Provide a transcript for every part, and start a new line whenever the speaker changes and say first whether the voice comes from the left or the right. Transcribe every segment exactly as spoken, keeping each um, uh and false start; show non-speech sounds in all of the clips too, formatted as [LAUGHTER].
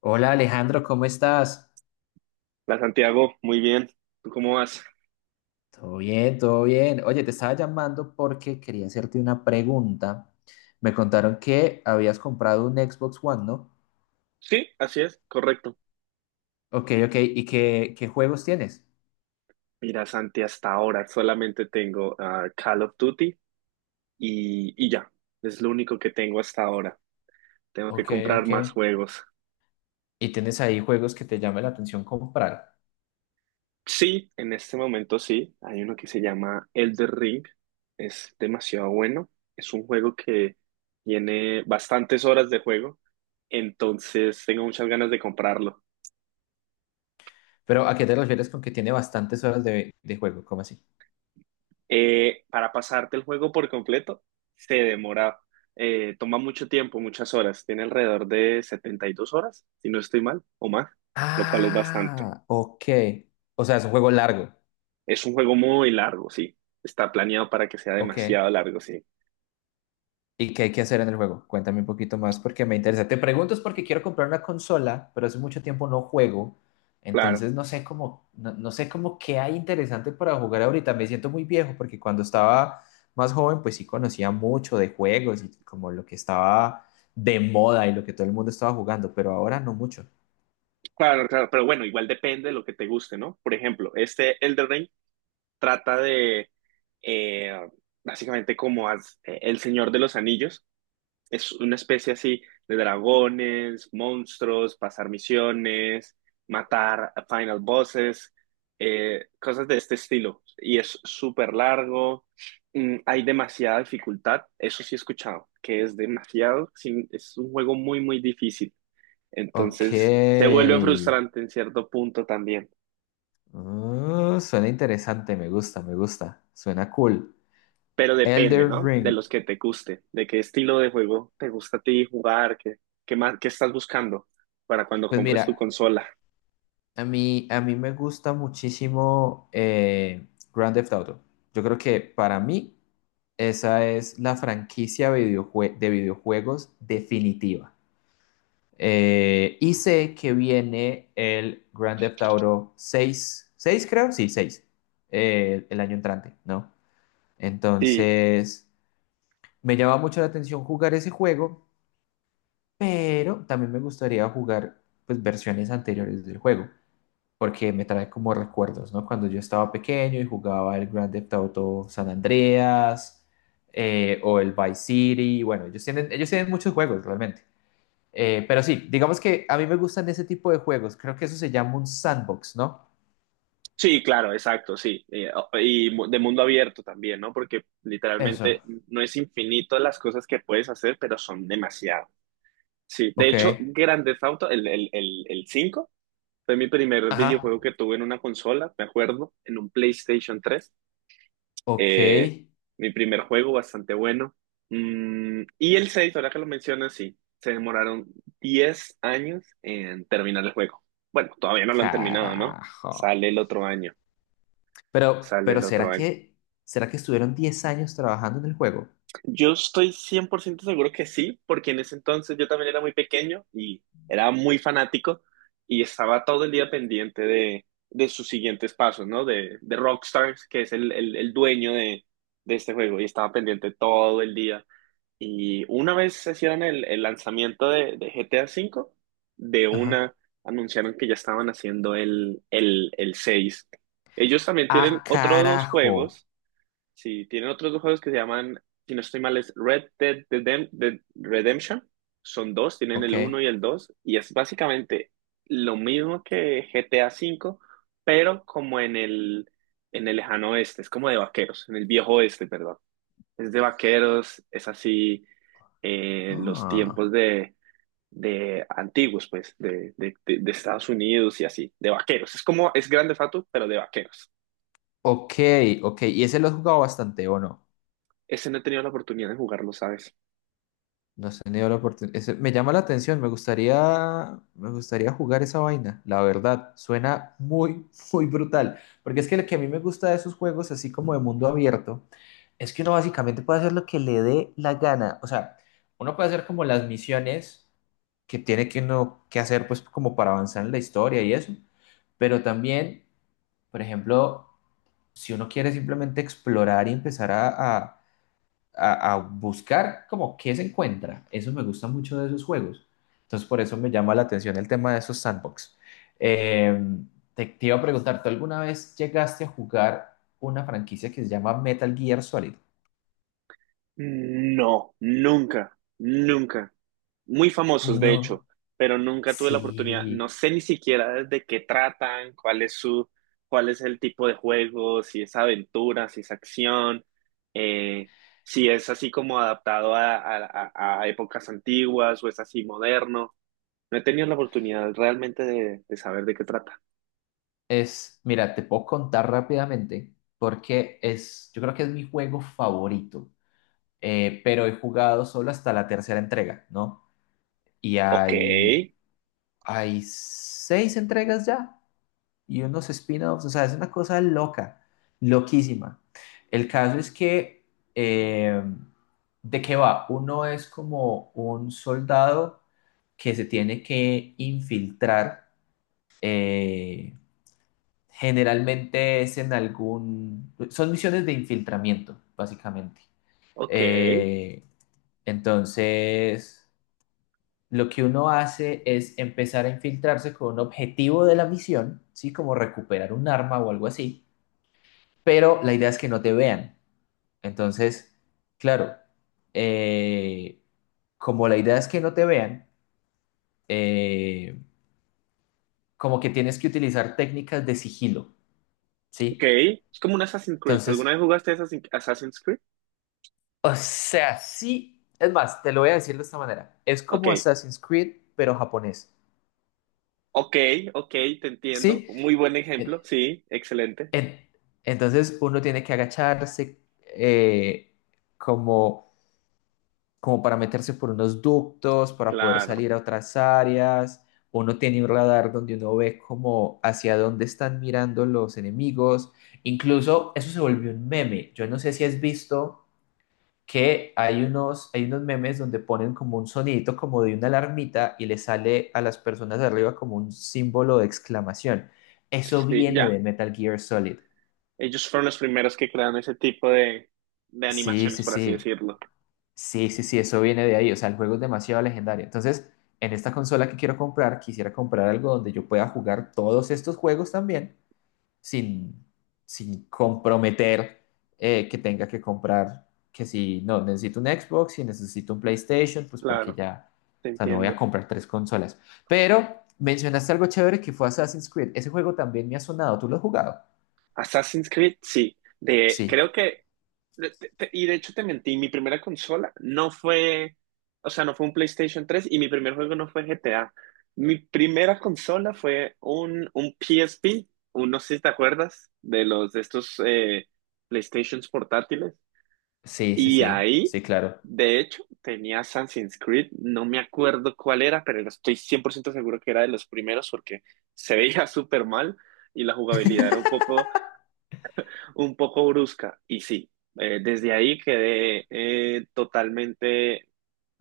left: Hola Alejandro, ¿cómo estás?
right: Hola Santiago, muy bien. ¿Tú cómo vas?
left: Todo bien, todo bien. Oye, te estaba llamando porque quería hacerte una pregunta. Me contaron que habías comprado un Xbox One, ¿no?
right: Sí, así es, correcto.
left: Ok, ok. ¿Y qué, qué juegos tienes?
right: Mira, Santi, hasta ahora solamente tengo ah, Call of Duty y, y ya. Es lo único que tengo hasta ahora. Tengo que
left: Ok,
right: comprar
left: ok.
right: más juegos.
left: ¿Y tienes ahí juegos que te llame la atención comprar?
right: Sí, en este momento sí. Hay uno que se llama Elder Ring. Es demasiado bueno. Es un juego que tiene bastantes horas de juego. Entonces tengo muchas ganas de comprarlo.
left: Pero ¿a qué te refieres con que tiene bastantes horas de, de juego? ¿Cómo así?
right: Eh, para pasarte el juego por completo, se demora, eh, toma mucho tiempo, muchas horas, tiene alrededor de setenta y dos horas, si no estoy mal, o más, lo cual es bastante.
left: Ah, ok. O sea, es un juego largo.
right: Es un juego muy largo, sí, está planeado para que sea
left: Ok.
right: demasiado largo, sí.
left: ¿Y qué hay que hacer en el juego? Cuéntame un poquito más porque me interesa. Te pregunto es porque quiero comprar una consola, pero hace mucho tiempo no juego.
right: Claro,
left: Entonces no sé cómo, no, no sé cómo qué hay interesante para jugar ahorita. Me siento muy viejo porque cuando estaba más joven, pues sí conocía mucho de juegos y como lo que estaba de moda y lo que todo el mundo estaba jugando, pero ahora no mucho.
right: claro, claro, pero bueno, igual depende de lo que te guste, ¿no? Por ejemplo, este Elden Ring trata de, eh, básicamente como as- eh, el Señor de los Anillos, es una especie así de dragones, monstruos, pasar misiones, matar a final bosses, eh, cosas de este estilo. Y es súper largo, mm, hay demasiada dificultad, eso sí he escuchado, que es demasiado, sí, es un juego muy, muy difícil.
left: Ok.
right: Entonces se vuelve frustrante en cierto punto también.
left: Mm, suena interesante, me gusta, me gusta. Suena cool.
right: Pero depende,
left: Elder
right: ¿no? De
left: Ring.
right: los que te guste, de qué estilo de juego te gusta a ti jugar, qué, qué más, qué estás buscando para cuando
left: Pues
right: compres tu
left: mira.
right: consola.
left: A mí, a mí me gusta muchísimo eh, Grand Theft Auto. Yo creo que para mí esa es la franquicia videojue- de videojuegos definitiva. Eh, y sé que viene el Grand Theft Auto seis, seis creo, sí, seis, eh, el año entrante, ¿no?
right: Sí,
left: Entonces, me llama mucho la atención jugar ese juego, pero también me gustaría jugar pues versiones anteriores del juego, porque me trae como recuerdos, ¿no? Cuando yo estaba pequeño y jugaba el Grand Theft Auto San Andreas eh, o el Vice City, bueno, ellos tienen, ellos tienen muchos juegos realmente. Eh, pero sí, digamos que a mí me gustan ese tipo de juegos, creo que eso se llama un sandbox, ¿no?
right: sí, claro, exacto, sí. Eh, o- Y, mu- de mundo abierto también, ¿no? Porque
left: Eso,
right: literalmente no es infinito las cosas que puedes hacer, pero son demasiado. Sí, de
left: ok,
right: hecho, Grand Theft Auto, el, el, el, el cinco fue mi primer
left: ajá,
right: videojuego que tuve en una consola, me acuerdo, en un PlayStation tres.
left: ok,
right: Eh, Mi primer juego, bastante bueno. Mm, y el seis, ahora que lo mencionas, sí, se demoraron diez años en terminar el juego. Bueno, todavía no lo han terminado, ¿no?
left: carajo.
right: Sale el otro año.
left: Pero,
right: sale
left: pero
right: el otro
left: ¿será
right: año.
left: que, será que estuvieron diez años trabajando en el juego?
right: Yo estoy cien por ciento seguro que sí, porque en ese entonces yo también era muy pequeño y era muy fanático y estaba todo el día pendiente de, de sus siguientes pasos, ¿no? De, de Rockstars, que es el, el, el dueño de, de este juego, y estaba pendiente todo el día. Y una vez se hicieron el, el lanzamiento de, de G T A V, de
left: Ajá.
right: una anunciaron que ya estaban haciendo el, el, el seis. Ellos también tienen
left: Ah,
right: otros dos
left: carajo,
right: juegos. Sí, tienen otros dos juegos que se llaman, si no estoy mal, es Red Dead Redem- Dead Redemption. Son dos, tienen
left: ok.
right: el uno y el dos, y es básicamente lo mismo que G T A V, pero como en el, en el lejano oeste, es como de vaqueros, en el viejo oeste, perdón. Es de vaqueros, es así, eh, los
left: Ah.
right: tiempos de, de antiguos, pues, de, de, de- de Estados Unidos y así, de vaqueros. Es como, es grande Theft Auto, pero de vaqueros.
left: Ok, ok. ¿Y ese lo has jugado bastante o no?
right: Ese no he tenido la oportunidad de jugarlo, ¿sabes?
left: No has tenido la oportunidad. Ese me llama la atención, me gustaría, me gustaría jugar esa vaina, la verdad. Suena muy, [LAUGHS] muy brutal. Porque es que lo que a mí me gusta de esos juegos, así como de mundo abierto, es que uno básicamente puede hacer lo que le dé la gana. O sea, uno puede hacer como las misiones que tiene que uno que hacer, pues como para avanzar en la historia y eso. Pero también, por ejemplo, si uno quiere simplemente explorar y empezar a, a a, a buscar como qué se encuentra. Eso me gusta mucho de esos juegos. Entonces, por eso me llama la atención el tema de esos sandbox. Eh, te, te iba a preguntar, ¿tú alguna vez llegaste a jugar una franquicia que se llama Metal Gear Solid?
right: No, nunca, nunca. Muy famosos, de hecho,
left: No,
right: pero nunca tuve la oportunidad. No
left: sí,
right: sé ni siquiera de qué tratan, cuál es su, cuál es el tipo de juego, si es aventura, si es acción, eh, si es así como adaptado a, a- a- a épocas antiguas o es así moderno. No he tenido la oportunidad realmente de, de saber de qué trata.
left: es, mira, te puedo contar rápidamente porque es, yo creo que es mi juego favorito, eh, pero he jugado solo hasta la tercera entrega, ¿no? Y
right: Ok,
left: hay, hay seis entregas ya, y unos spin-offs, o sea, es una cosa loca, loquísima. El caso es que, eh, ¿de qué va? Uno es como un soldado que se tiene que infiltrar, eh, generalmente es en algún, son misiones de infiltramiento, básicamente.
right: ok,
left: Eh, entonces, lo que uno hace es empezar a infiltrarse con un objetivo de la misión, ¿sí? Como recuperar un arma o algo así, pero la idea es que no te vean. Entonces, claro, eh, como la idea es que no te vean, eh, como que tienes que utilizar técnicas de sigilo,
right: ok.
left: ¿sí?
right: Es como un Assassin's Creed. ¿Alguna
left: Entonces,
right: vez jugaste Assassin- Assassin's Creed?
left: o sea, sí, es más, te lo voy a decir de esta manera, es
right: Ok.
left: como Assassin's Creed, pero japonés,
right: Ok, ok, te entiendo.
left: ¿sí?
right: Muy buen
left: En-
right: ejemplo, sí, excelente.
left: en- entonces uno tiene que agacharse, eh, como como para meterse por unos ductos, para poder
right: Claro,
left: salir a otras áreas. Uno tiene un radar donde uno ve como hacia dónde están mirando los enemigos. Incluso eso se volvió un meme. Yo no sé si has visto que hay unos, hay unos memes donde ponen como un sonidito como de una alarmita y le sale a las personas de arriba como un símbolo de exclamación. Eso
right: sí,
left: viene
right: ya.
left: de Metal Gear Solid.
right: Ellos fueron los primeros que crearon ese tipo de, de
left: Sí,
right: animaciones,
left: sí,
right: por así
left: sí.
right: decirlo.
left: Sí, sí, sí, eso viene de ahí. O sea, el juego es demasiado legendario. Entonces, en esta consola que quiero comprar, quisiera comprar algo donde yo pueda jugar todos estos juegos también sin, sin comprometer eh, que tenga que comprar, que si no, necesito un Xbox, si necesito un PlayStation, pues porque
right: Claro,
left: ya,
right: te
left: o sea, no voy a
right: entiendo.
left: comprar tres consolas. Pero mencionaste algo chévere que fue Assassin's Creed. Ese juego también me ha sonado. ¿Tú lo has jugado?
right: Assassin's Creed, sí. De,
left: Sí,
right: creo que, de- te- te- y de hecho te mentí, mi primera consola no fue, o sea, no fue un PlayStation tres y mi primer juego no fue G T A. Mi primera consola fue un, un P S P, un, no sé si te acuerdas, de los de estos eh, PlayStations portátiles.
left: sí, sí,
right: Y
left: sí,
right: ahí,
left: sí, claro.
right: de hecho, tenía Assassin's Creed, no me acuerdo cuál era, pero estoy cien por ciento seguro que era de los primeros porque se veía [LAUGHS] súper mal y la jugabilidad era un poco, un poco brusca. Y sí, eh, desde ahí quedé eh, totalmente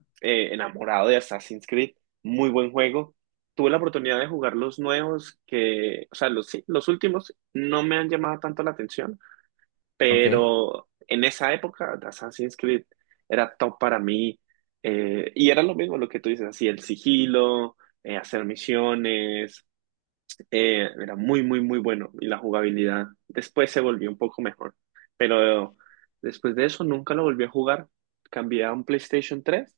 right: eh, enamorado de Assassin's Creed, muy buen juego. Tuve la oportunidad de jugar los nuevos que, o sea, los, sí, los últimos no me han llamado tanto la atención,
left: Ok.
right: pero en esa época Assassin's Creed era top para mí eh, y era lo mismo lo que tú dices, así el sigilo, eh, hacer misiones, eh, era muy, muy, muy bueno y la jugabilidad después se volvió un poco mejor, pero después de eso nunca lo volví a jugar, cambié a un PlayStation tres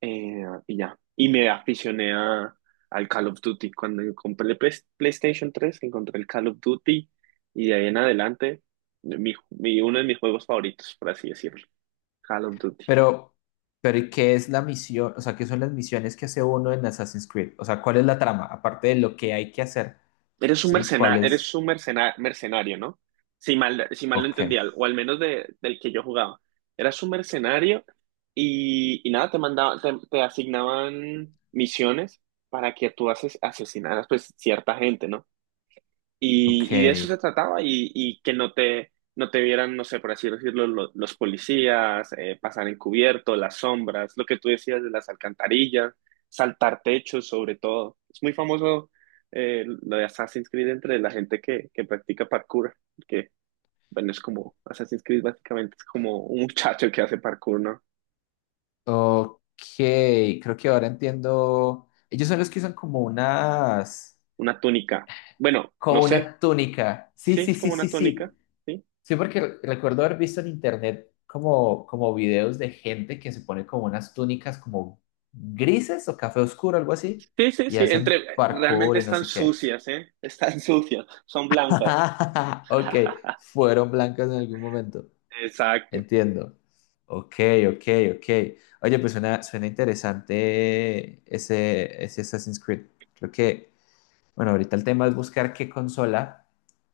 right: eh, y ya. Y me aficioné a, al Call of Duty. Cuando compré el Play- PlayStation tres, encontré el Call of Duty y de ahí en adelante, mi, mi- uno de mis juegos favoritos, por así decirlo. Call of Duty.
left: Pero, pero ¿y qué es la misión? O sea, ¿qué son las misiones que hace uno en Assassin's Creed? O sea, ¿cuál es la trama? Aparte de lo que hay que hacer,
right: Eres un
left: ¿sí?
right: mercena,
left: ¿Cuál
right: eres
left: es?
right: un mercena- mercenario, ¿no? Si mal, si mal lo
left: Ok,
right: entendía, o al menos de, del que yo jugaba. Eras un mercenario y, y nada, te mandaban, te, te asignaban misiones para que tú ases- asesinaras pues cierta gente, ¿no? Y,
left: ok,
right: y de eso se trataba y, y que no te, no te vieran, no sé, por así decirlo, lo- los policías, eh, pasar encubierto, las sombras, lo que tú decías de las alcantarillas, saltar techos sobre todo. Es muy famoso eh, lo de Assassin's Creed entre la gente que, que practica parkour, que, bueno, es como Assassin's Creed básicamente, es como un muchacho que hace parkour, ¿no?
left: ok. Creo que ahora entiendo. Ellos son los que usan como unas,
right: Una túnica. Bueno, no
left: como
right: sé,
left: una túnica. Sí,
right: sí,
left: sí,
right: es
left: sí,
right: como
left: sí,
right: una túnica,
left: sí.
right: ¿sí?
left: Sí, porque re- recuerdo haber visto en internet como, como videos de gente que se pone como unas túnicas como grises o café oscuro, algo así,
right: Sí, sí,
left: y
right: sí,
left: hacen
right: entre, realmente
left: parkour y no
right: están
left: sé qué.
right: sucias, ¿eh? [LAUGHS] Están sucias, son blancas.
left: [LAUGHS] Ok,
right: [LAUGHS]
left: fueron blancas en algún momento.
right: Exacto.
left: Entiendo. Ok, ok, ok. Oye, pues suena, suena interesante ese, ese Assassin's Creed. Creo que, bueno, ahorita el tema es buscar qué consola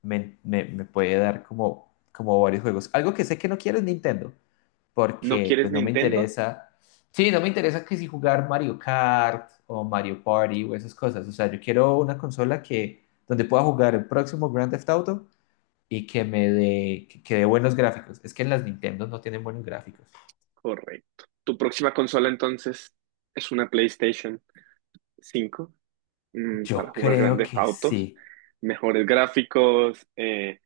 left: me, me- me puede dar como, como varios juegos. Algo que sé que no quiero es Nintendo,
right: ¿No
left: porque
right: quieres
left: pues no me
right: Nintendo?
left: interesa. Sí, no me interesa que si jugar Mario Kart o Mario Party o esas cosas. O sea, yo quiero una consola que, donde pueda jugar el próximo Grand Theft Auto y que me dé que que dé buenos gráficos. Es que en las Nintendo no tienen buenos gráficos.
right: Correcto. ¿Tu próxima consola entonces es una PlayStation cinco mm, para
left: Yo
right: jugar
left: creo
right: grandes
left: que
right: autos,
left: sí.
right: mejores gráficos, eh,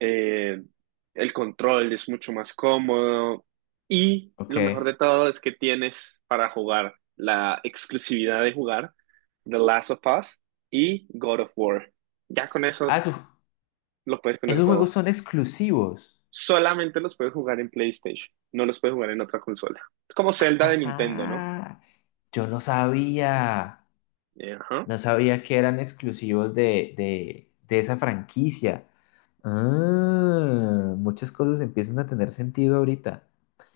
right: eh, el control es mucho más cómodo y
left: Ok.
right: lo mejor de todo es que tienes para jugar la exclusividad de jugar The Last of Us y God of War? Ya con eso
left: Ah, su-
right: lo puedes tener
left: esos juegos
right: todo.
left: son exclusivos.
right: Solamente los puedes jugar en PlayStation, no los puedes jugar en otra consola. Como Zelda de Nintendo, ¿no?
left: Ajá. Yo no sabía.
right: Eh, Ajá.
left: No sabía que eran exclusivos de, de, de esa franquicia. Ah, muchas cosas empiezan a tener sentido ahorita.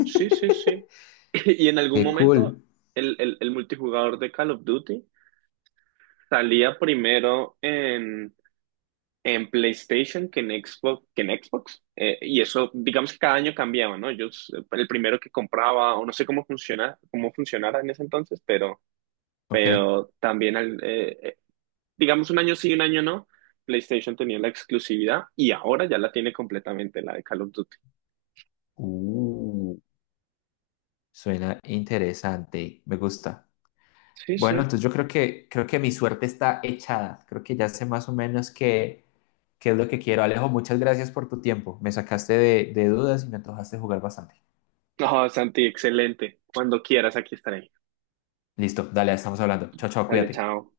right: Sí, sí, sí. [LAUGHS] Y en algún
left: Qué
right: momento
left: cool.
right: el, el, el multijugador de Call of Duty salía primero en en PlayStation que en Xbox, que en Xbox. Eh, y eso, digamos que cada año cambiaba, ¿no? Yo s- el primero que compraba, o no sé cómo funciona, cómo funcionara en ese entonces, pero,
left: Ok.
right: pero también, al- eh, eh, digamos, un año sí, un año no, PlayStation tenía la exclusividad y ahora ya la tiene completamente, la de Call of Duty.
left: Uh, suena interesante. Me gusta.
right: Sí,
left: Bueno,
right: sí.
left: entonces yo creo que, creo que mi suerte está echada. Creo que ya sé más o menos qué, qué es lo que quiero. Alejo, muchas gracias por tu tiempo. Me sacaste de, de dudas y me antojaste jugar bastante.
right: No, Santi, excelente. Cuando quieras, aquí estaré.
left: Listo, dale, estamos hablando. Chao, chao,
right: Dale,
left: cuídate.
right: chao.